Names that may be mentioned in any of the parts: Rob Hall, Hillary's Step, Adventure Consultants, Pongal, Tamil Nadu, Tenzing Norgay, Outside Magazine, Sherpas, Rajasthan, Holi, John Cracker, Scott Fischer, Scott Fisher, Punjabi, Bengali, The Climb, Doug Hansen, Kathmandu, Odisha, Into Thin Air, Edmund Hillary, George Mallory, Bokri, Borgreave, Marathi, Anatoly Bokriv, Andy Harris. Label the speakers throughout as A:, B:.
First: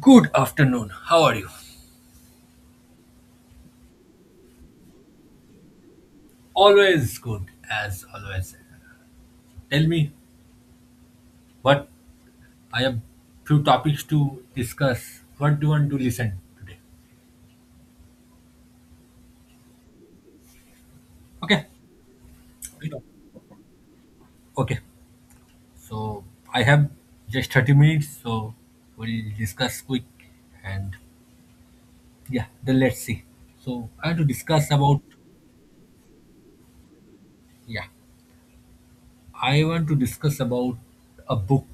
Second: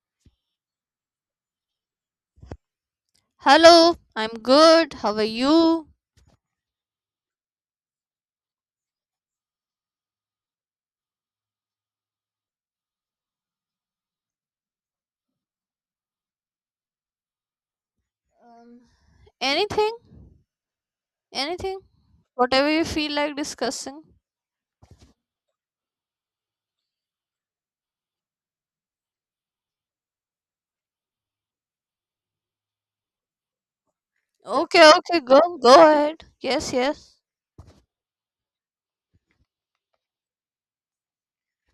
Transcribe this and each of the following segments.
A: Good afternoon. How are you?
B: Hello, I'm good. How are you?
A: Always good, as always. Tell me what I have few topics to discuss. What do you want to listen today?
B: Um, Anything?
A: Okay.
B: Anything? Whatever you feel like discussing.
A: Okay. So I have just 30 minutes, so we'll discuss quick and yeah, then let's see. So I want to discuss
B: Okay,
A: about
B: okay, go ahead. Yes, yes.
A: yeah, I want to discuss about a book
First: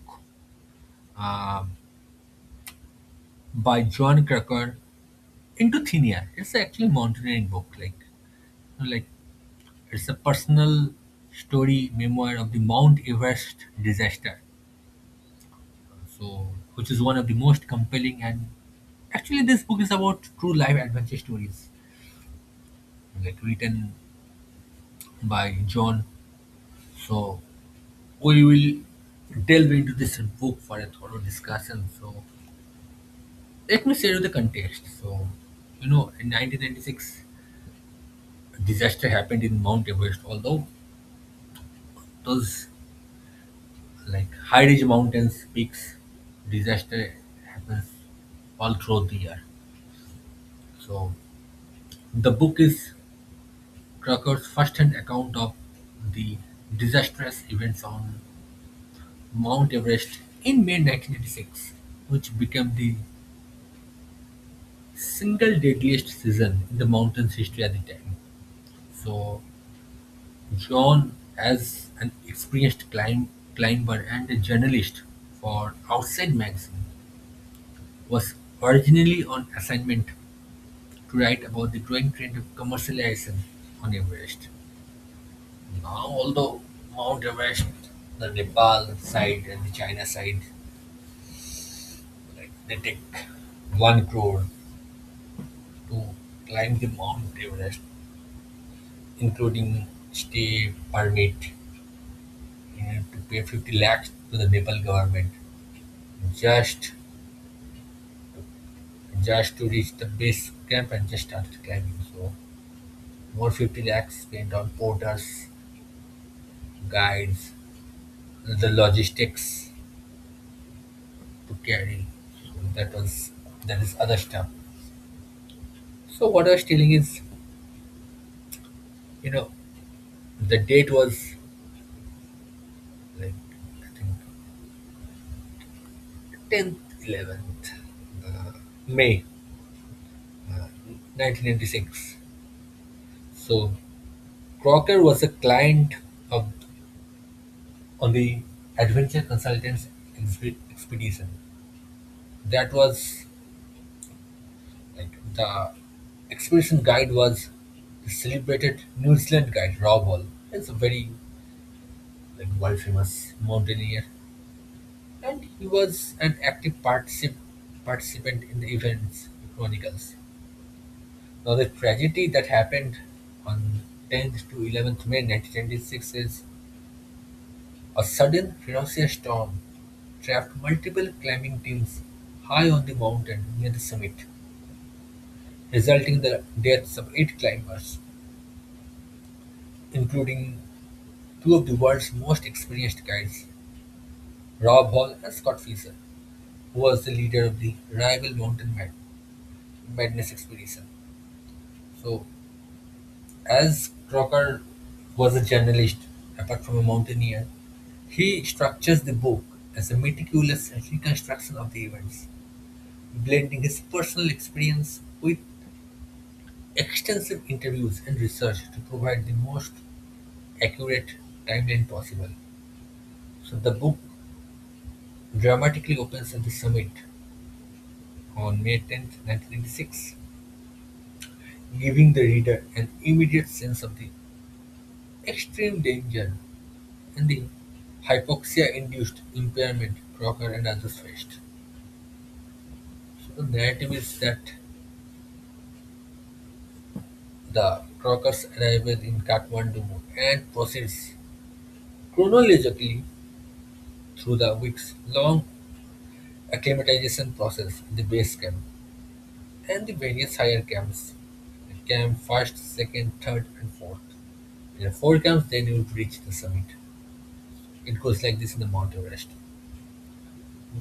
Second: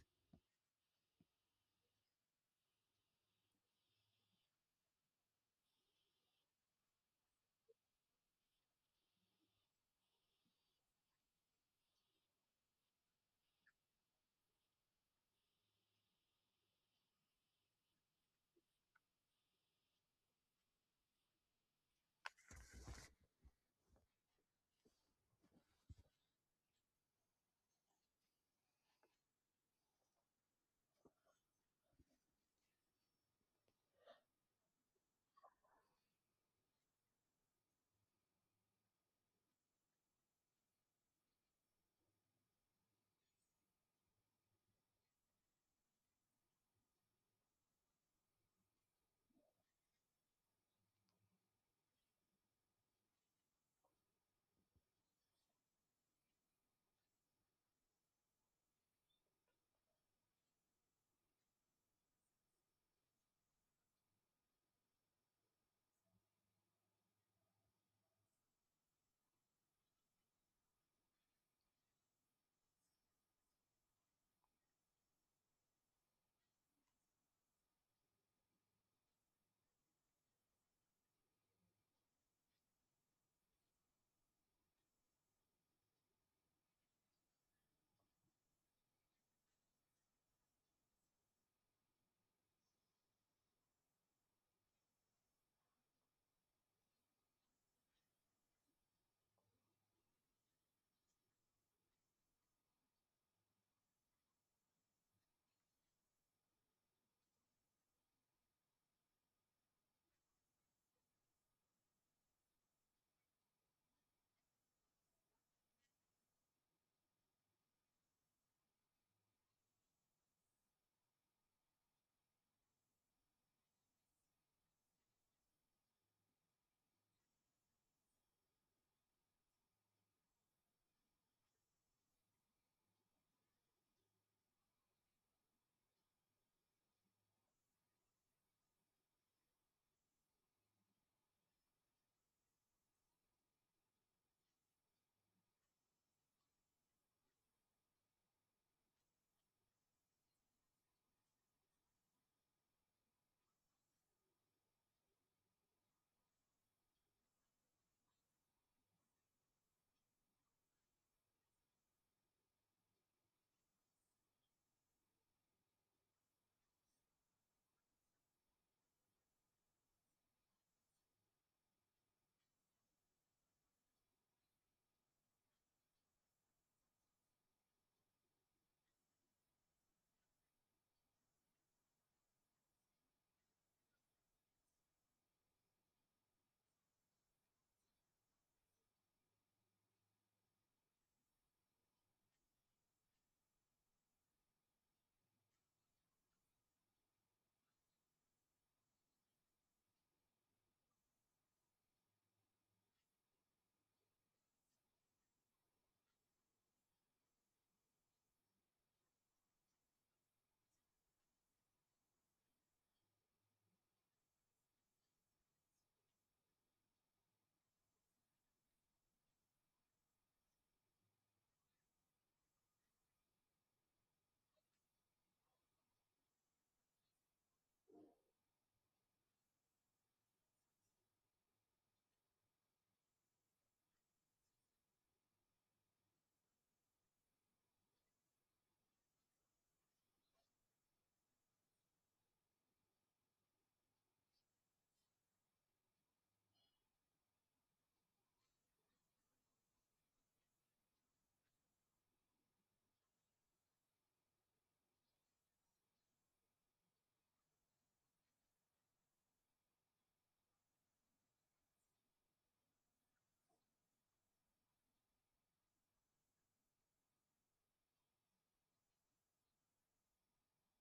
A: um by John Cracker, Into Thin Air. It's actually a mountaineering book, like it's a personal story memoir of the Mount Everest disaster, so which is one of the most compelling, and actually this book is about true life adventure stories, like written by John. So we will delve into this book for a thorough discussion. So let me share you the context. So you know, in 1996, a disaster happened in Mount Everest. Although those like high ridge mountains, peaks, disaster happens all throughout the year. So the book is Trucker's first-hand account of the disastrous events on Mount Everest in May 1986, which became the single deadliest season in the mountain's history at the time. So John, as an experienced climber and a journalist for Outside Magazine, was originally on assignment to write about the growing trend of commercialization on Everest. Now, although Mount Everest, the Nepal side and the China side, like they take one crore to climb the Mount Everest, including stay permit, and to pay 50 lakhs to the Nepal government just just to reach the base camp and just start climbing. So more 50 lakhs spent on porters, guides, the logistics to carry. So that was that is other stuff. So what I was telling is, you know, the date was like I think tenth, 11th uh, May, uh, 1996. So Crocker was a client of on the Adventure Consultants Expedition. That was like the expedition guide was the celebrated New Zealand guide Rob Hall. It's a very like world famous mountaineer. And he was an active participant in the events chronicles. Now, the tragedy that happened on 10th to 11th May 1926 is a sudden ferocious storm trapped multiple climbing teams high on the mountain near the summit, resulting in the deaths of eight climbers, including two of the world's most experienced guides, Rob Hall and Scott Fisher, who was the leader of the rival mountain madness expedition. So as Crocker was a journalist, apart from a mountaineer, he structures the book as a meticulous reconstruction of the events, blending his personal experience with extensive interviews and research to provide the most accurate timeline possible. So the book dramatically opens at the summit on May 10th, 1996, giving the reader an immediate sense of the extreme danger and the hypoxia-induced impairment Croker and others faced. So the narrative is that the Crokers arrived in Kathmandu and proceeds chronologically through the weeks-long acclimatization process in the base camp and the various higher camps, like camp first, second, third, and fourth. There are four camps, then you would reach the summit. It goes like this in the Mount Everest.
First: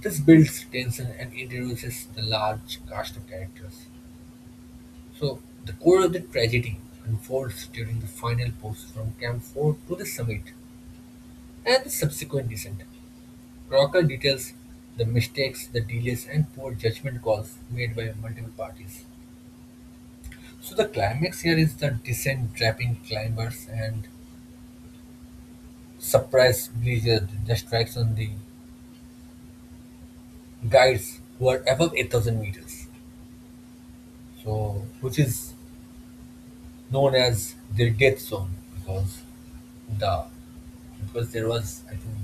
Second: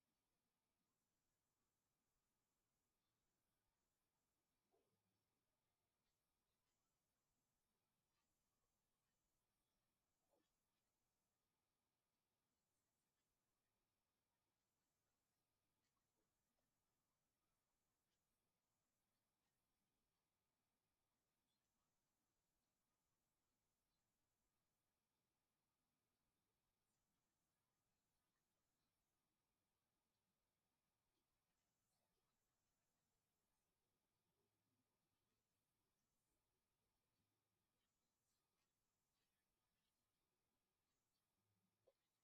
A: This builds tension and introduces the large cast of characters. So the core of the tragedy unfolds during the final push from Camp 4 to the summit and the subsequent descent. Crocker details the mistakes, the delays, and poor judgment calls made by multiple parties. So the climax here is the descent trapping climbers and surprise blizzard that strikes on the guides who are above 8,000 meters. So which is known as their death zone because the because there was I think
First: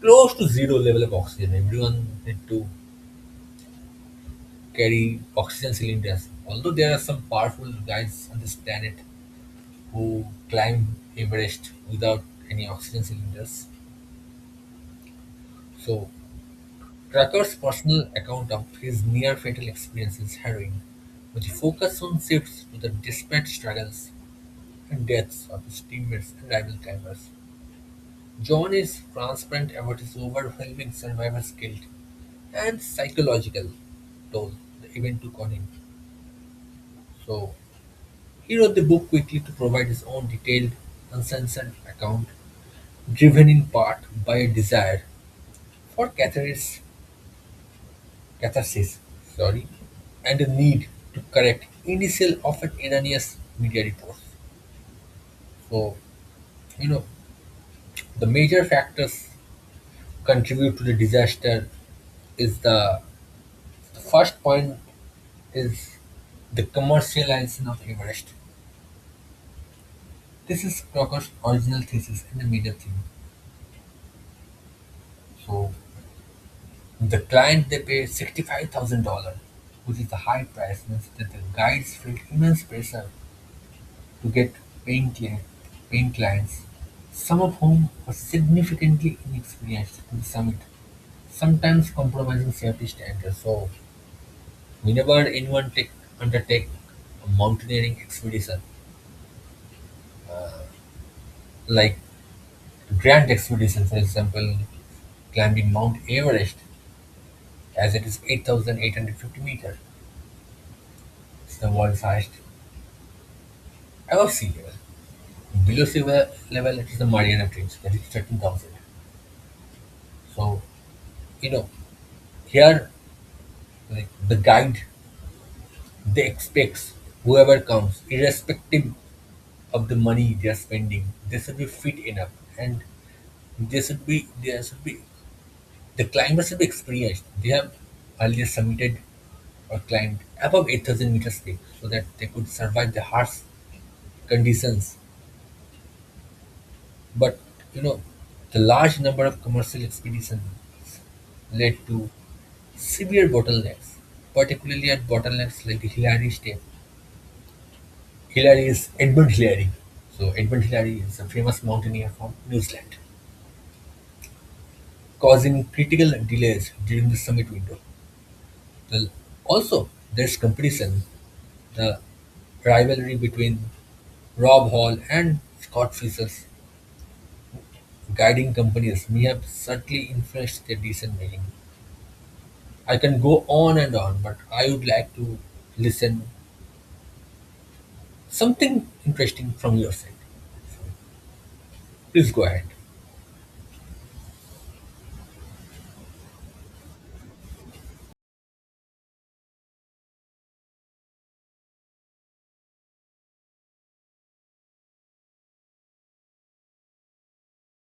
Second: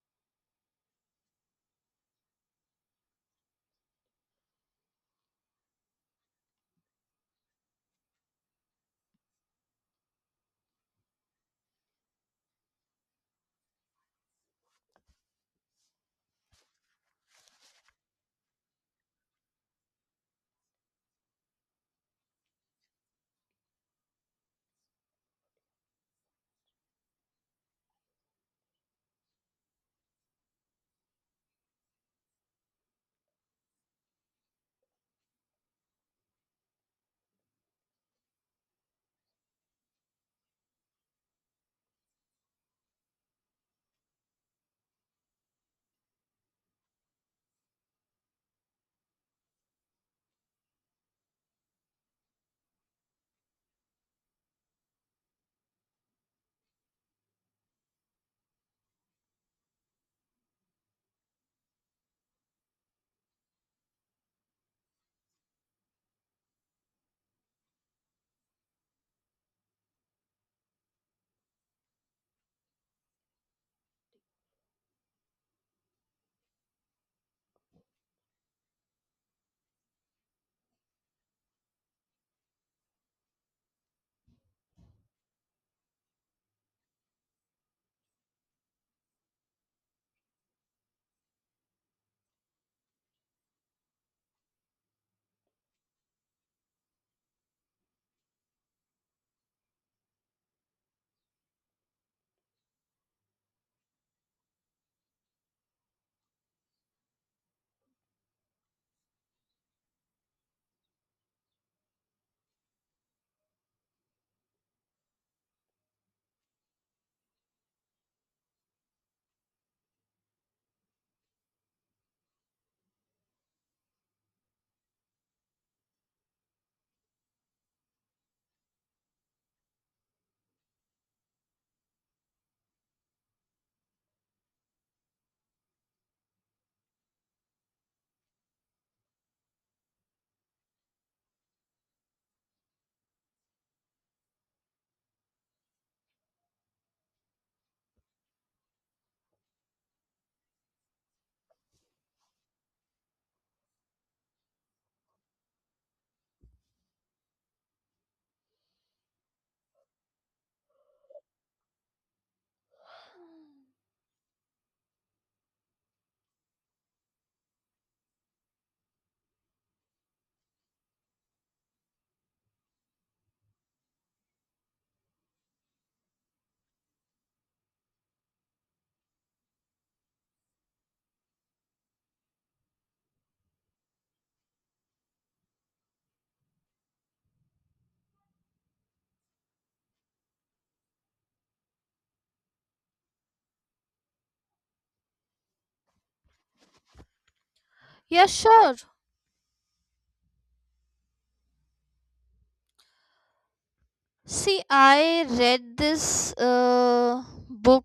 A: close to zero level of oxygen. Everyone had to carry oxygen cylinders. Although there are some powerful guys on this planet who climb Everest without any oxygen cylinders. So Trucker's personal account of his near fatal experience is harrowing, with the focus on shifts to the desperate struggles and deaths of his teammates and rival climbers. John is transparent about his overwhelming survivor's guilt and psychological toll the event took on him. So he wrote the book quickly to provide his own detailed, uncensored account, driven in part by a desire for catharsis, sorry, and a need to correct initial, often erroneous media reports. So, you know, the major factors contribute to the disaster is the first point is the commercialization of Everest. This is Crocker's original thesis and the major theme. So the client they pay $65,000, which is a high price means that the guides feel immense pressure to get paying cli- paying clients, some of whom were significantly inexperienced to the summit, sometimes compromising safety standards. So whenever anyone take undertake a mountaineering expedition like grand expedition, for example, climbing Mount Everest as it is 8,850 meters. It's the world's highest ever seen. Below sea level it is the Mariana Trench that is 13,000. So, you know, here like the guide they expects whoever comes, irrespective of the money they are spending, they should be fit enough and they should be the climber should be experienced. They have earlier submitted or climbed above 8,000 meters peak so that they could survive the harsh conditions. But you know, the large number of commercial expeditions led to severe bottlenecks, particularly at bottlenecks like Hillary's Step. Hillary is Edmund Hillary. So Edmund Hillary is a famous mountaineer from New Zealand, causing critical delays during the summit window. The- Also, there's competition, the rivalry between Rob Hall and Scott Fisher's guiding companies may have subtly influenced their decision making. I can go on and on, but I would like to listen something interesting from your side. Please go ahead.
B: Yeah, sure. See, I read this book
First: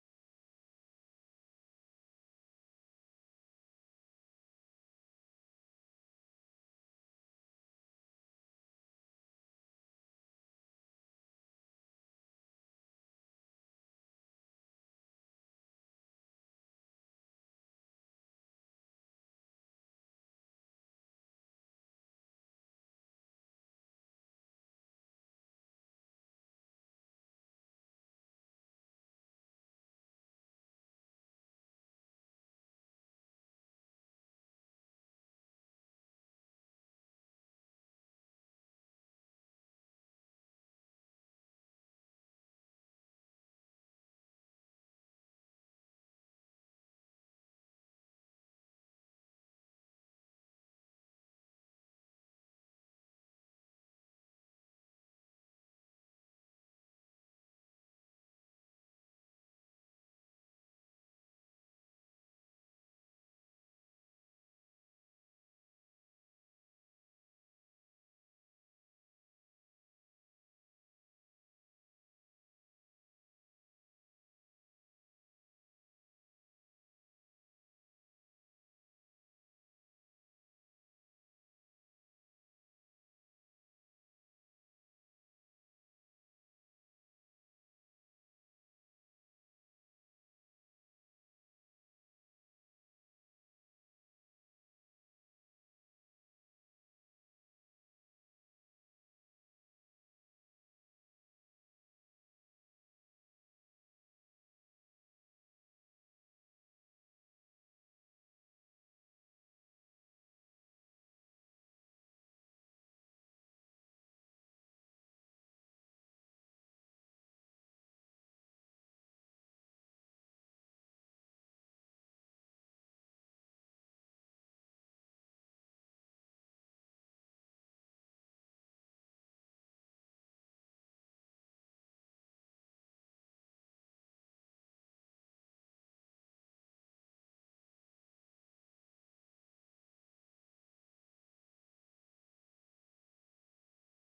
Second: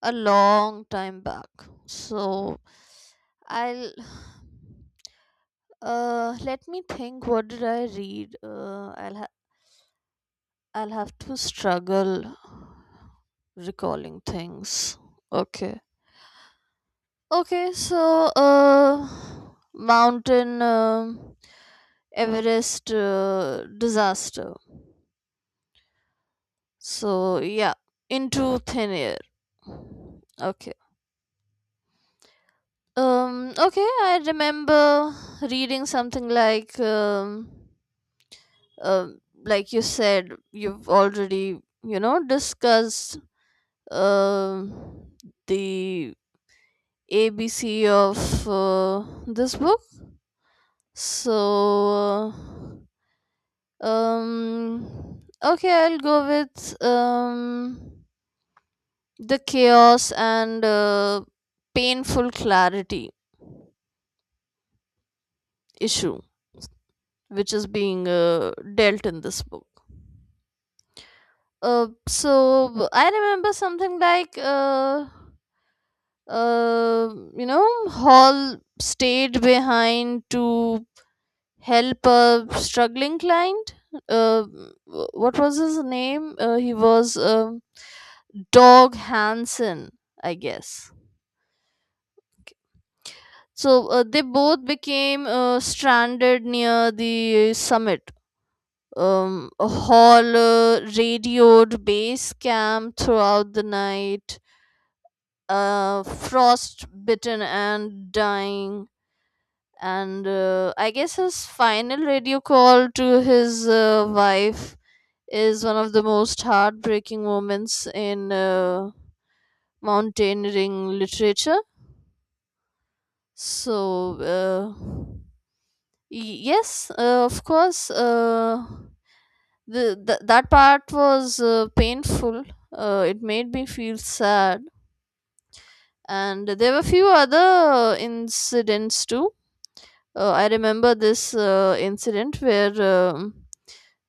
B: a long time back. So, I'll let me think, what did I read? I'll have to struggle recalling things. Okay. Okay, so mountain Everest disaster. So yeah, into thin air. Okay. Okay, I remember reading something um, like you said, you've already discussed um the ABC of this book. So. Uh, Um, okay, I'll go with the chaos and painful clarity issue, which is being dealt in this book. So I remember something like uh, Hall stayed behind to help a struggling client. Uh, what was his name? He was Dog Hansen, I guess, like, so they both became stranded near the summit. Hall radioed base camp throughout the night, frost bitten and dying. And I guess his final radio call to his wife is one of the most heartbreaking moments in mountaineering literature. So. Uh, yes, of course, the that part was painful. It made me feel sad, and there were few other incidents too. I remember this incident where um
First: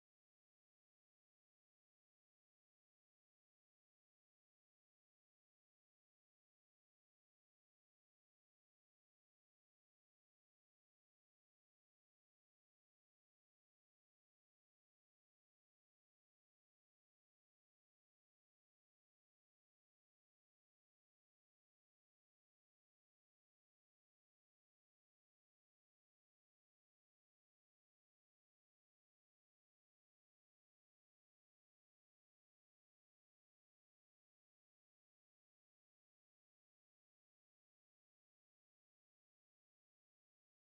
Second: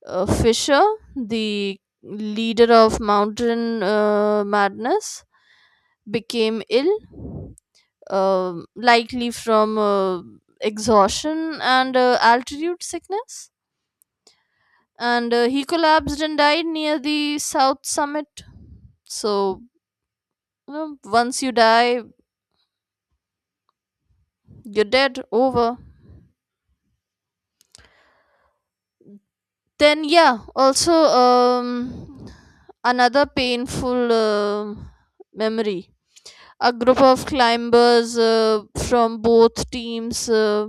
B: uh, Fisher, the leader of Mountain Madness, became ill, likely from exhaustion and altitude sickness, and he collapsed and died near the south summit. So, once you die, you're dead over. Then, yeah, also another painful memory. A group of climbers from both teams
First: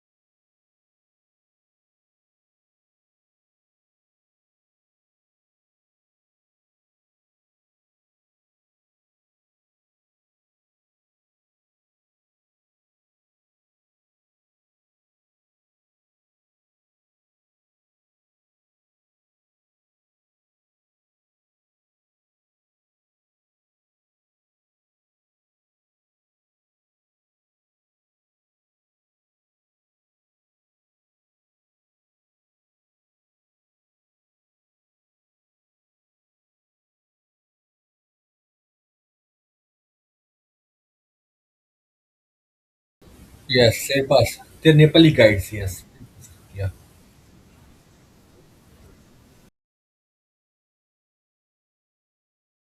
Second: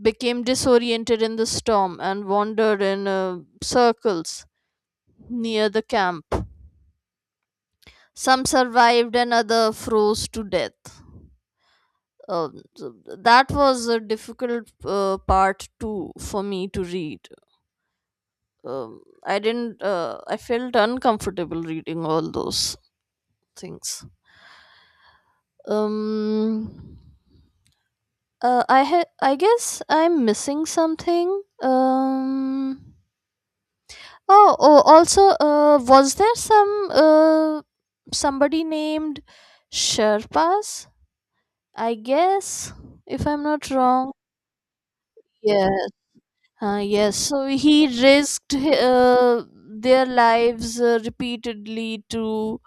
B: became disoriented in the storm and wandered in circles near the camp. Some survived and other froze to death. uh, th- that was a difficult part too for me to read. I didn't. I felt uncomfortable reading all those things. Um, I guess I'm missing something. Oh, oh. Also, was there somebody named Sherpas? I guess, if I'm not
A: Yes,
B: wrong.
A: Sherpas. They're Nepali guides,
B: Yeah.
A: yes. Yeah.
B: Yes, so he risked their lives repeatedly to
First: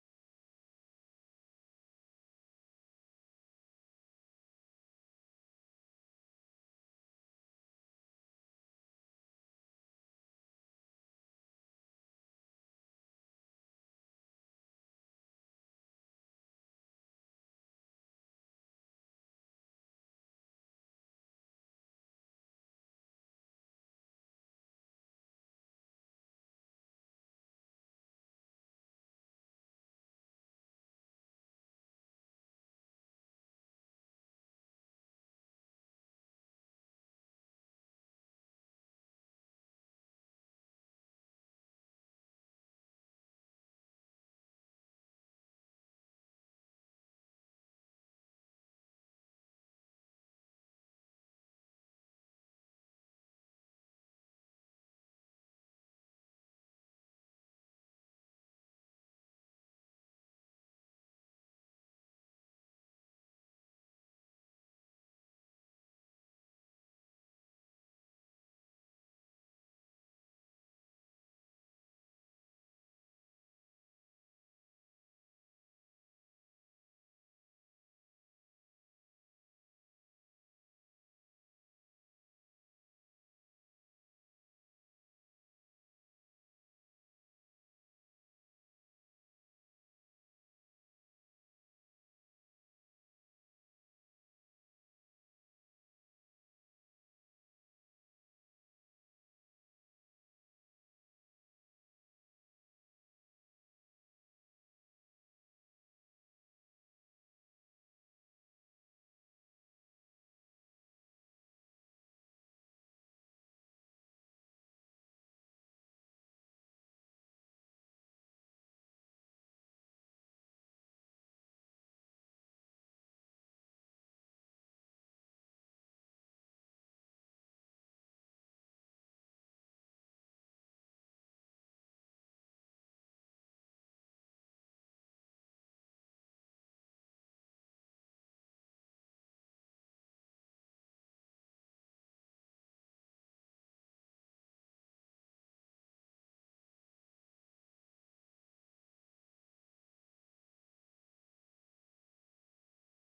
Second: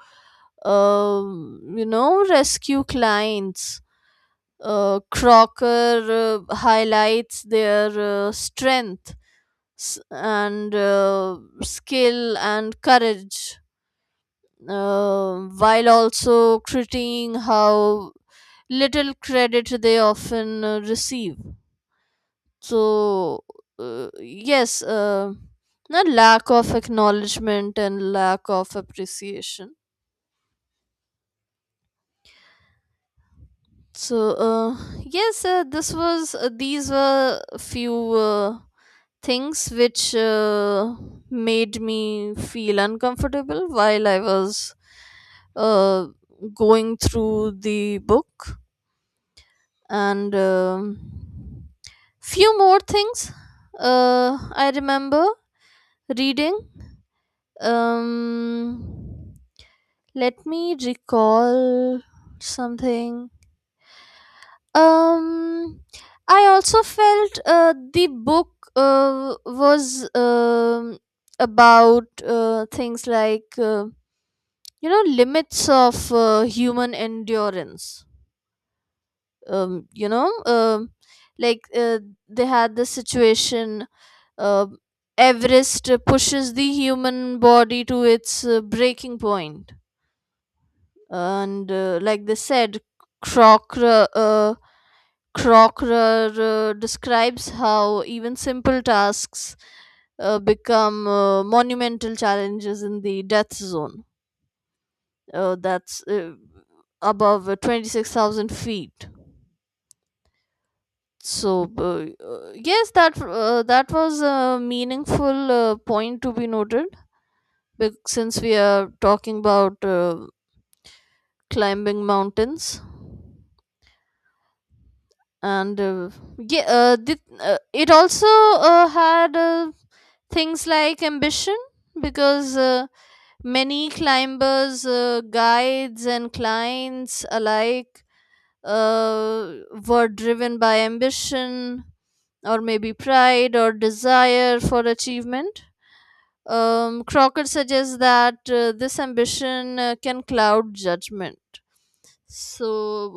B: rescue clients. Crocker highlights their strength and skill and courage, while also critiquing how little credit they often receive. So, yes, a lack of acknowledgement and lack of appreciation. So, yes, this was these were a few things which made me feel uncomfortable while I was uh, going through the book, and few more things uh, I remember reading. Um, Let me recall something. Um, I also felt the book was about things like limits of human endurance. Um, you know, um like, they had this situation. uh, Everest pushes the human body to its breaking point. And like they said, crocker uh, Crocker describes how even simple tasks become monumental challenges in the death zone, that's above 26,000 feet. So yes, that was a meaningful point to be noted, since we are talking about climbing mountains. And yeah, it also had things like ambition, because many climbers, guides, and clients alike uh, were driven by ambition, or maybe pride, or desire for achievement. Crockett suggests that this ambition can cloud judgment. So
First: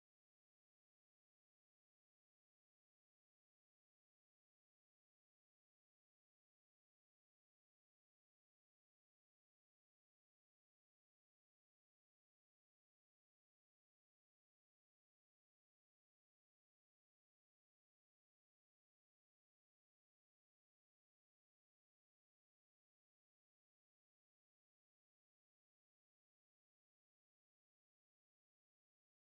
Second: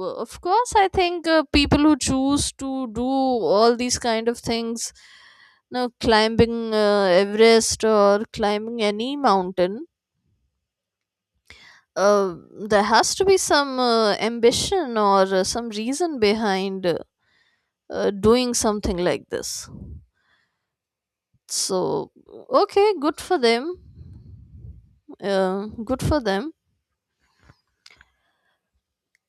B: of course I think people who choose to do all these kind of things, climbing Everest or climbing any mountain, uh, there has to be some ambition or some reason behind doing something like this. So, okay, good for them, good for them.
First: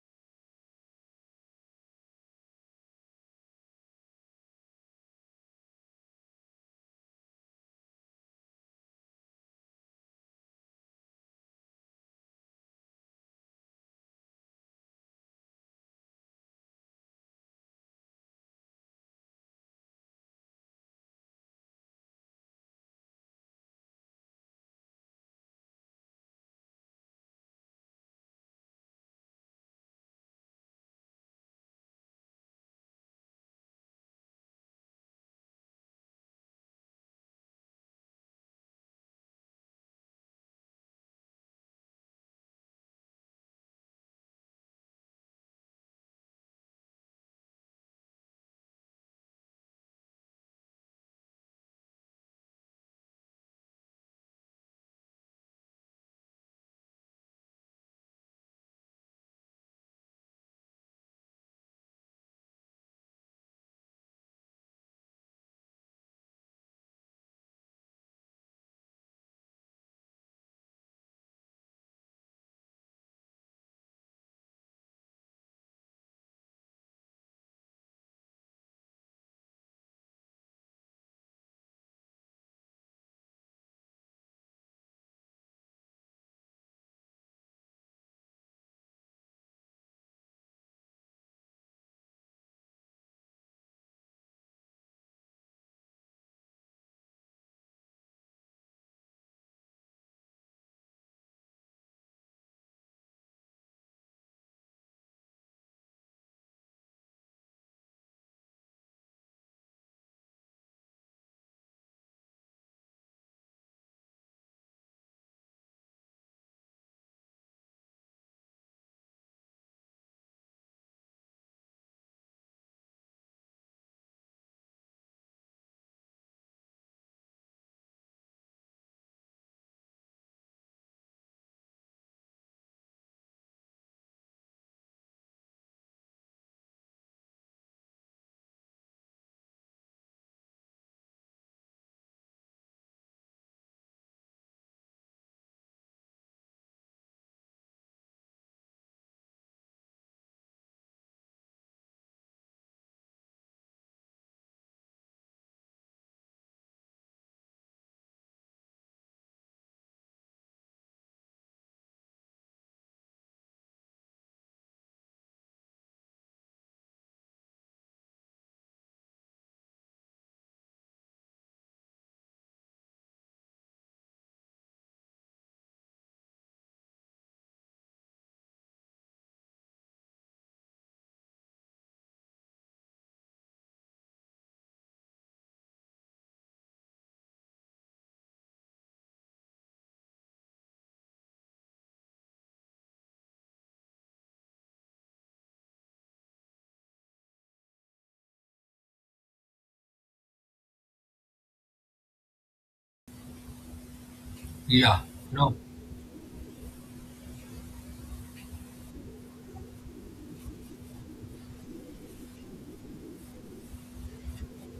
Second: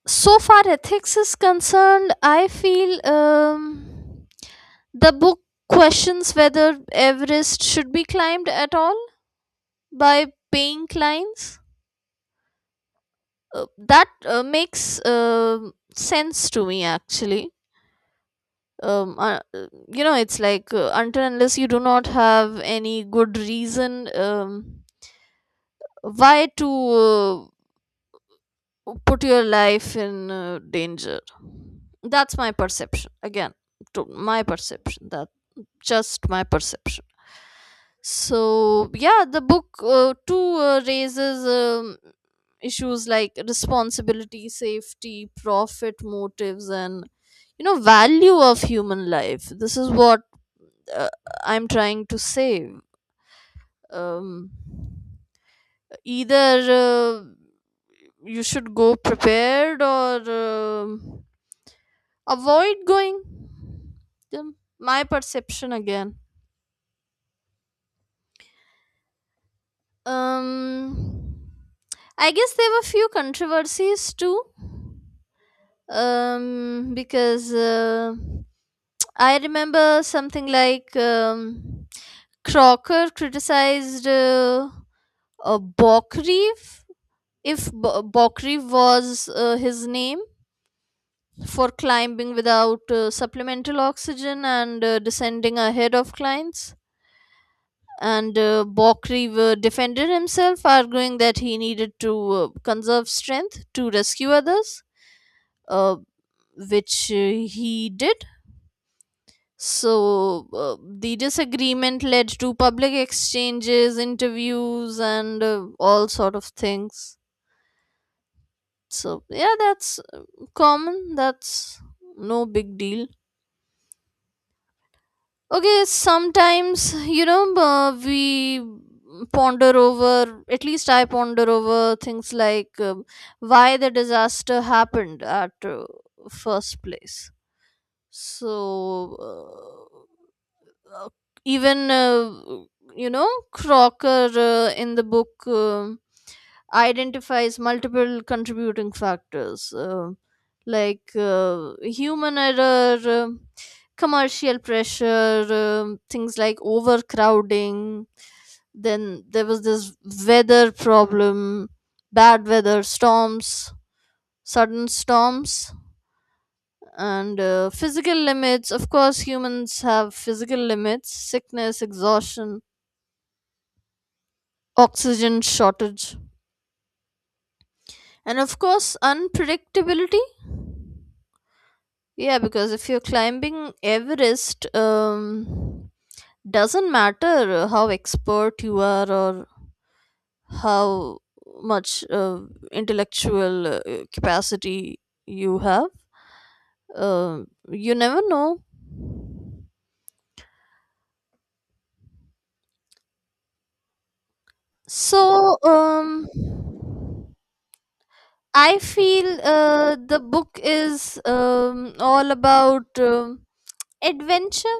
B: So far ethics is concerned, I feel the book questions whether Everest should be climbed at all by paying clients. That makes uh, sense to me, actually. um, uh, uh, it's like, until unless you do not have any good reason, um, why to uh, put your life in danger. That's my perception again, to my perception that, just my perception. So yeah, the book too raises issues like responsibility, safety, profit motives, and value of human life. This is what uh, I'm trying to say. um, Either uh, you should go prepared, or avoid going. Then, my perception again. um I guess there were few controversies too, because I remember something like Crocker criticized Borgreave, if Borgreave was his name, for climbing without supplemental oxygen and descending ahead of clients, and Bokri defended himself, arguing that he needed to conserve strength to rescue others, uh, which he did. So uh, the disagreement led to public exchanges, interviews, and all sort of things. So yeah, that's uh, common. That's no big deal. Okay, sometimes, we ponder over, at least I ponder over things like why the disaster happened at first place. So, uh, even, Crocker in the book identifies multiple contributing factors like human error, commercial pressure, things like overcrowding. Then there was this weather problem, bad weather, storms, sudden storms. And physical limits, of course, humans have physical limits, sickness, exhaustion, oxygen shortage, and of course, unpredictability. Yeah, because if you're climbing Everest, doesn't matter how expert you are, or how much intellectual capacity you have. You never know.
A: Yeah. No.
B: So, I feel the book is all about adventure.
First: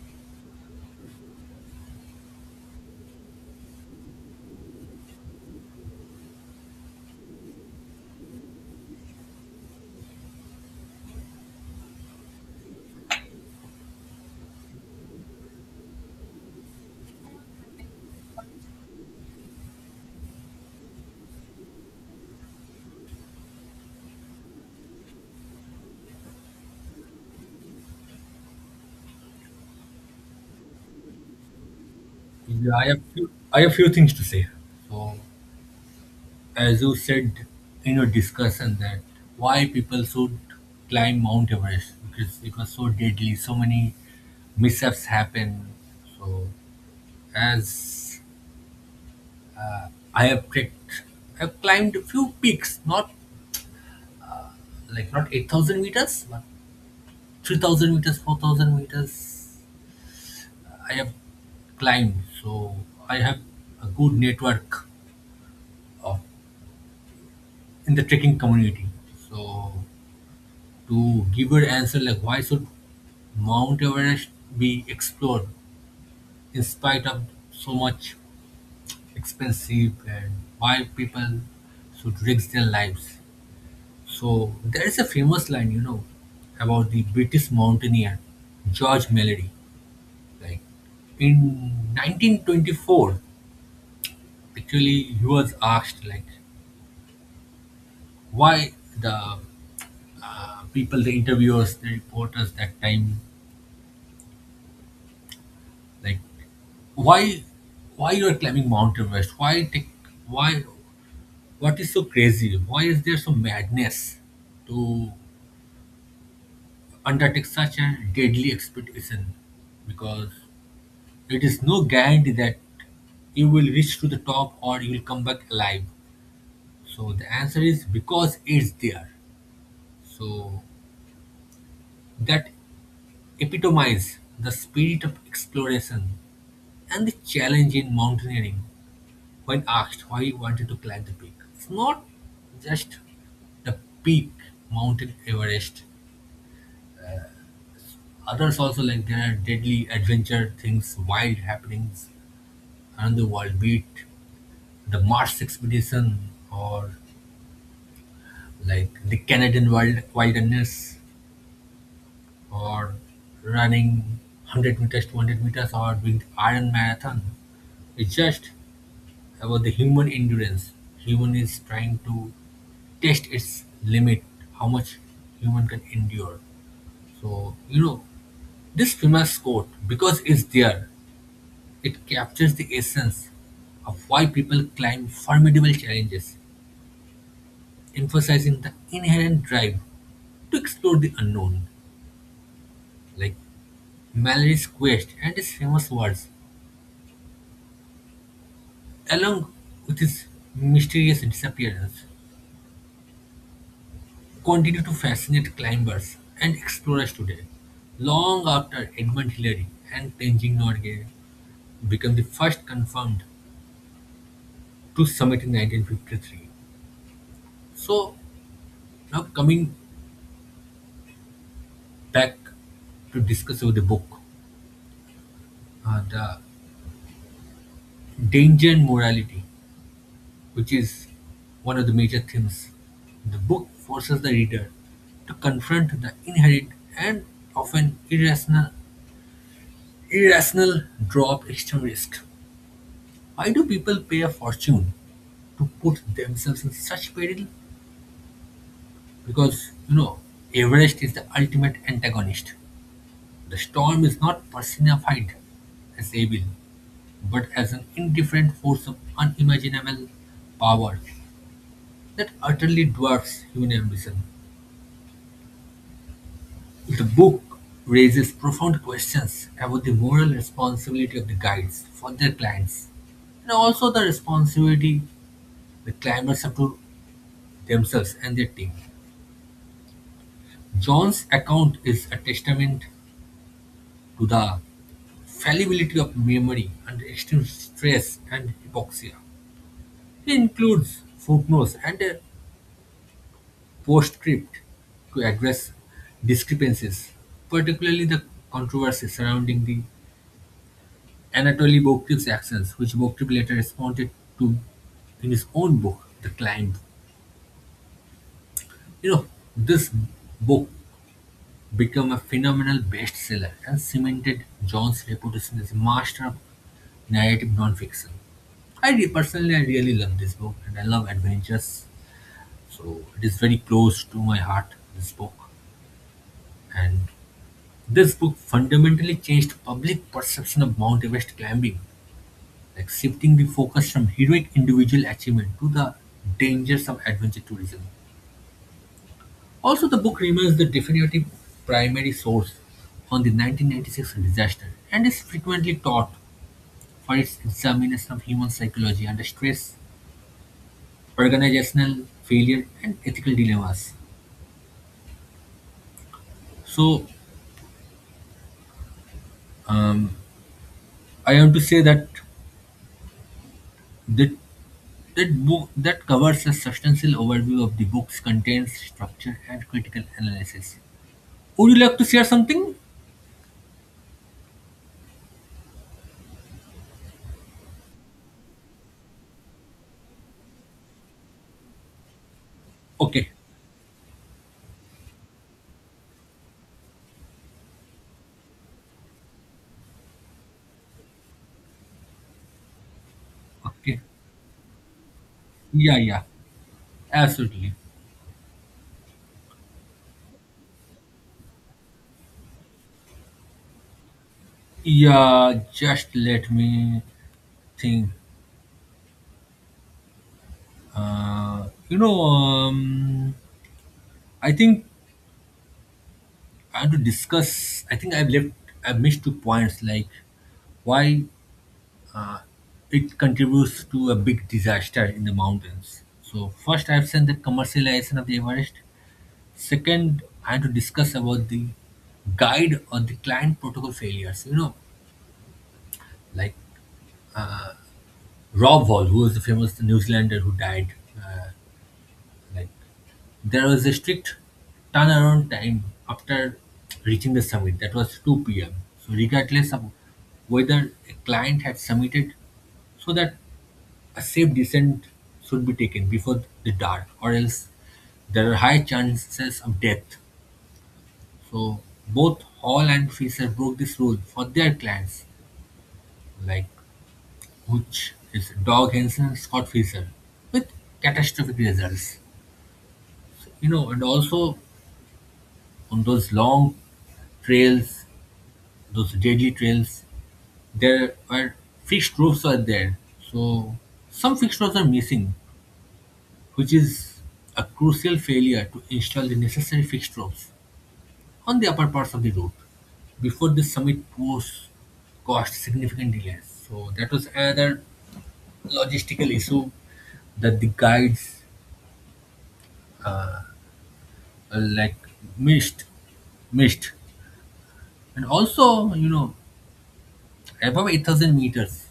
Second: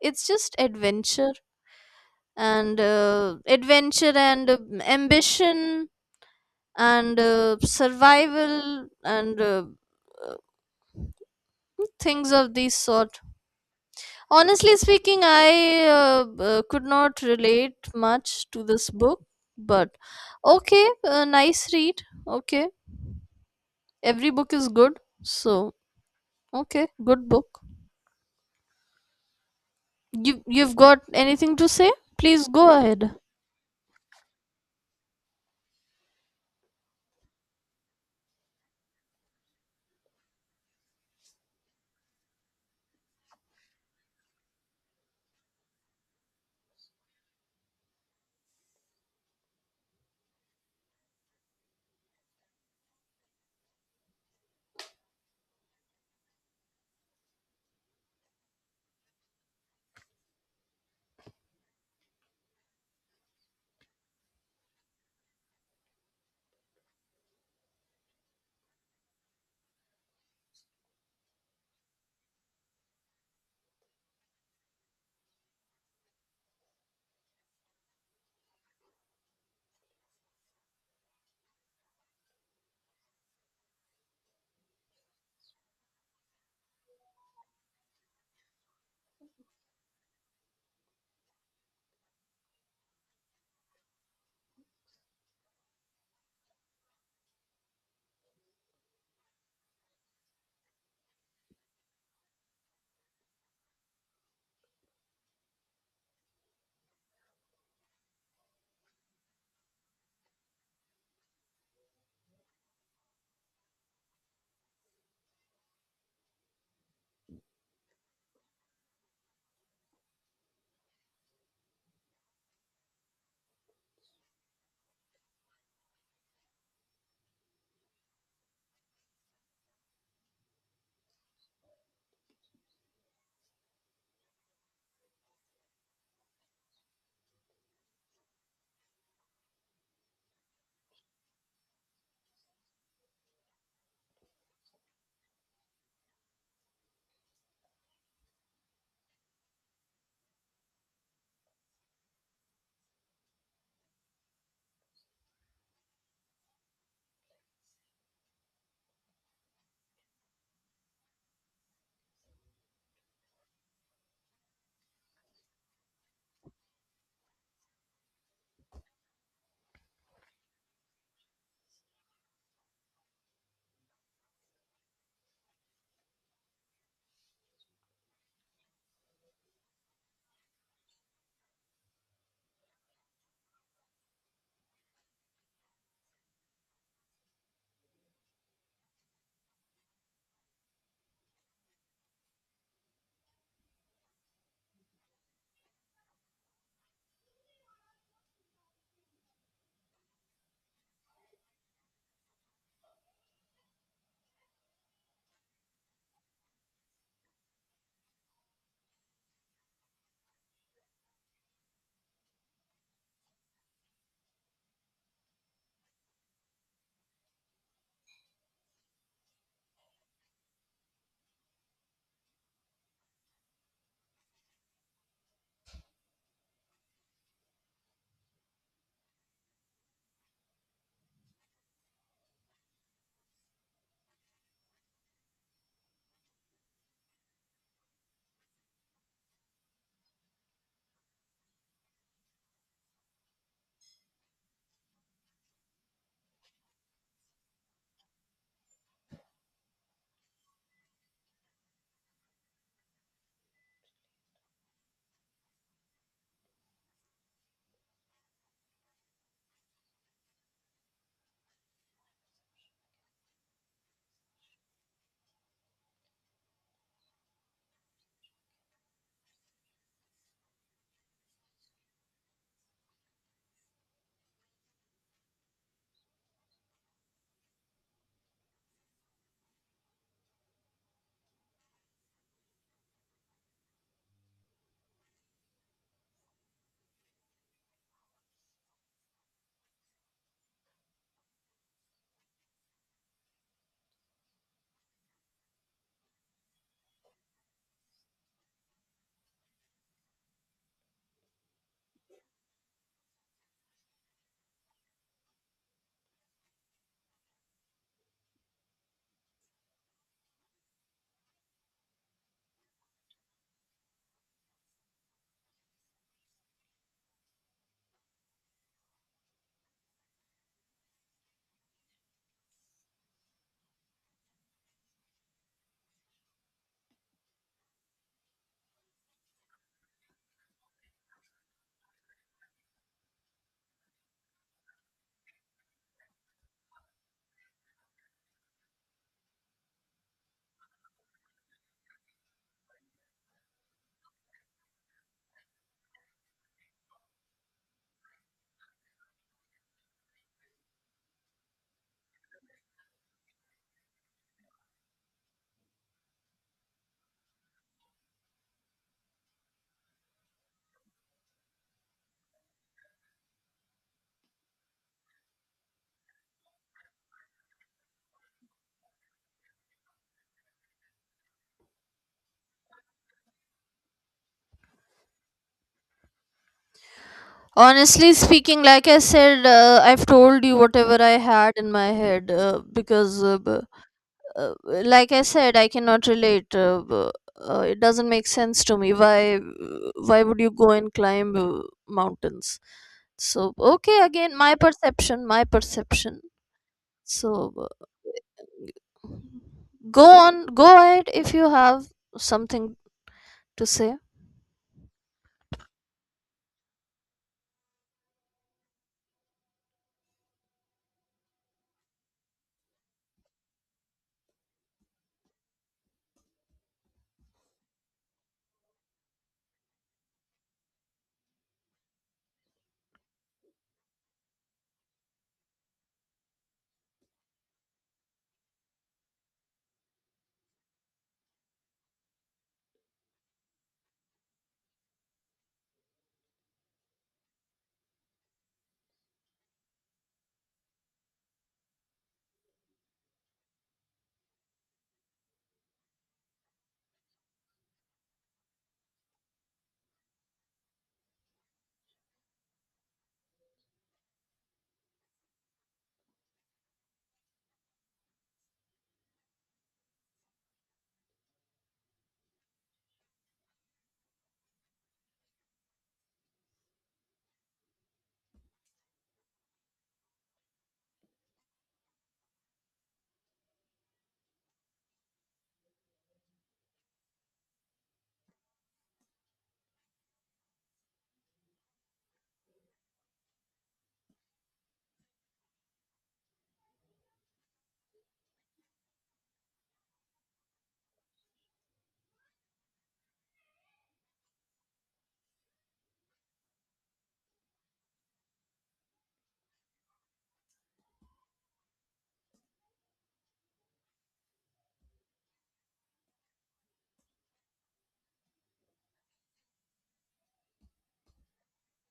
B: It's just adventure and adventure and ambition and survival, and uh, things of this sort. Honestly speaking, I could not relate much to this book, but okay, nice read. Okay, every book is good. So, okay, good book. You've got anything to say, please go
A: Yeah, I have
B: ahead.
A: few I have few things to say. So as you said in your discussion that why people should climb Mount Everest because it was so deadly, so many mishaps happen. So as I have trekked I've climbed a few peaks, not 8,000 meters, but 3,000 meters, 4,000 meters I have climbed. So I have a good network of, in the trekking community. So to give your answer like why should Mount Everest be explored in spite of so much expensive and why people should risk their lives. So there is a famous line, you know, about the British mountaineer George Mallory. Like in 1924, actually, he was asked like why the people, the interviewers, the reporters that time, like why why you are climbing Mount Everest? Why what is so crazy? Why is there so madness to undertake such a deadly expedition? Because it is no guarantee that you will reach to the top or you will come back alive. So the answer is because it's there. So that epitomize the spirit of exploration and the challenge in mountaineering when asked why he wanted to climb the peak. It's not just the peak mountain Everest. Others also like there are deadly adventure things, wild happenings around the world, be it the Mars expedition or like the Canadian wild wilderness or running 100 meters, 200 meters or doing the Iron Marathon. It's just about the human endurance. Human is trying to test its limit, how much human can endure. So you know, this famous quote, because it's there, it captures the essence of why people climb formidable challenges, emphasizing the inherent drive to explore the unknown. Like Mallory's quest and his famous words, along with his mysterious disappearance continue to fascinate climbers and explorers today, long after Edmund Hillary and Tenzing Norgay became the first confirmed to summit in 1953. So, now coming back to discuss about the book, the danger and morality, which is one of the major themes. The book forces the reader to confront the inherent and often irrational draw of extreme risk. Why do people pay a fortune to put themselves in such peril? Because, you know, Everest is the ultimate antagonist. The storm is not personified as evil, but as an indifferent force of unimaginable power that utterly dwarfs human ambition. The book raises profound questions about the moral responsibility of the guides for their clients and also the responsibility the climbers have to themselves and their team. John's account is a testament to the fallibility of memory under extreme stress and hypoxia. He includes footnotes and a postscript to address discrepancies, particularly the controversy surrounding the Anatoly Bokriv's actions, which Bokriv later responded to in his own book, The Climb. You know, this book became a phenomenal bestseller and cemented John's reputation as a master of narrative nonfiction. Personally, I really love this book, and I love adventures, so it is very close to my heart. This book, and this book fundamentally changed public perception of Mount Everest climbing, like shifting the focus from heroic individual achievement to the dangers of adventure tourism. Also, the book remains the definitive primary source on the 1996 disaster and is frequently taught for its examination of human psychology under stress, organizational failure, and ethical dilemmas. So, um, I have to say that that, that book that covers a substantial overview of the book's contents, structure, and critical analysis. Would you like to share something?
B: Honestly speaking, like I said, I've told you whatever I had in my head,
A: Okay,
B: like I said, I cannot relate. It doesn't make sense to me. Why, would you go and climb mountains? So
A: okay,
B: okay, again, my perception, my
A: yeah,
B: perception.
A: yeah,
B: So
A: absolutely.
B: go on, go ahead if you have something to say.
A: Yeah, just let me think. You know, I think I have to discuss. I think I've left. I've missed two points, like why uh, it contributes to a big disaster in the mountains. So first, I've seen the commercialization of the Everest. Second, I had to discuss about the guide or the client protocol failures. You know, like Rob Wall, who was the famous New Zealander who died, like there was a strict turnaround time after reaching the summit, that was 2 pm. So, regardless of whether a client had submitted, so that a safe descent should be taken before the dark, or else there are high chances of death. So, both Hall and Fisher broke this rule for their clients, like which is Dog Henson and Scott Fisher, with catastrophic results. You know, and also on those long trails, those deadly trails, there were fixed routes were there. So some fixed routes are missing, which is a crucial failure to install the necessary fixed routes on the upper parts of the route before the summit was caused significant delays. So that was another logistical issue that the guides like missed missed. And also, you know, above 8,000 meters,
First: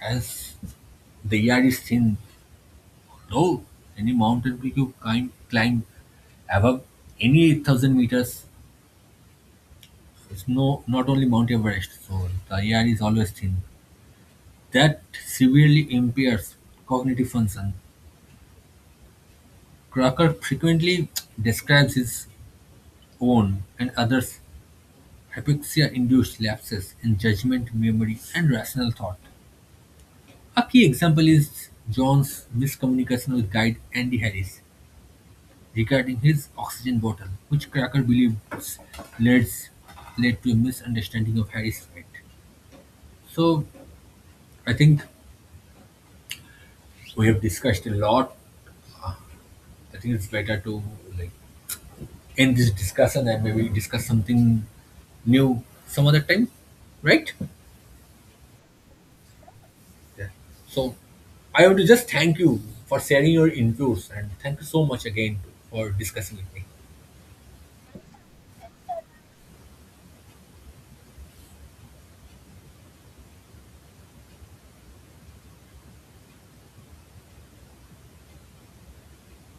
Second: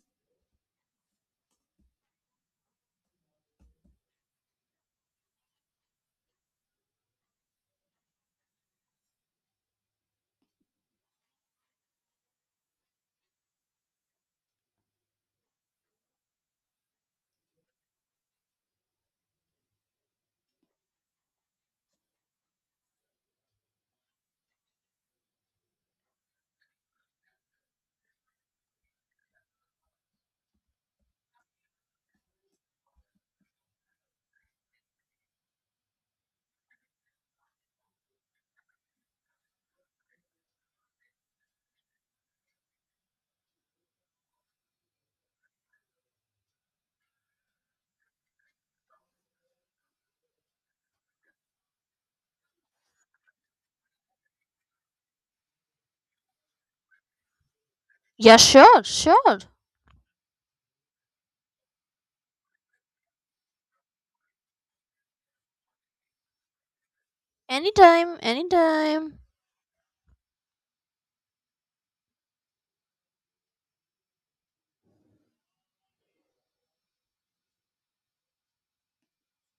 A: as the air is thin, no any mountain peak you climb above any 8,000 meters is no, not only Mount Everest, so the air is always thin. That severely impairs cognitive function. Crocker frequently describes his own and others' hypoxia induced lapses in judgment, memory, and rational thought. A key example is John's miscommunication with guide Andy Harris regarding his oxygen bottle, which Cracker believes Leeds led to a misunderstanding of Harry's fate. So I think we have discussed a lot. I think it's better to like end this discussion and maybe discuss something new some other time, right?
B: Yeah, sure, sure.
A: Yeah. So I want to just thank you for sharing your inputs and thank you so much again for discussing with me.
B: Anytime, anytime.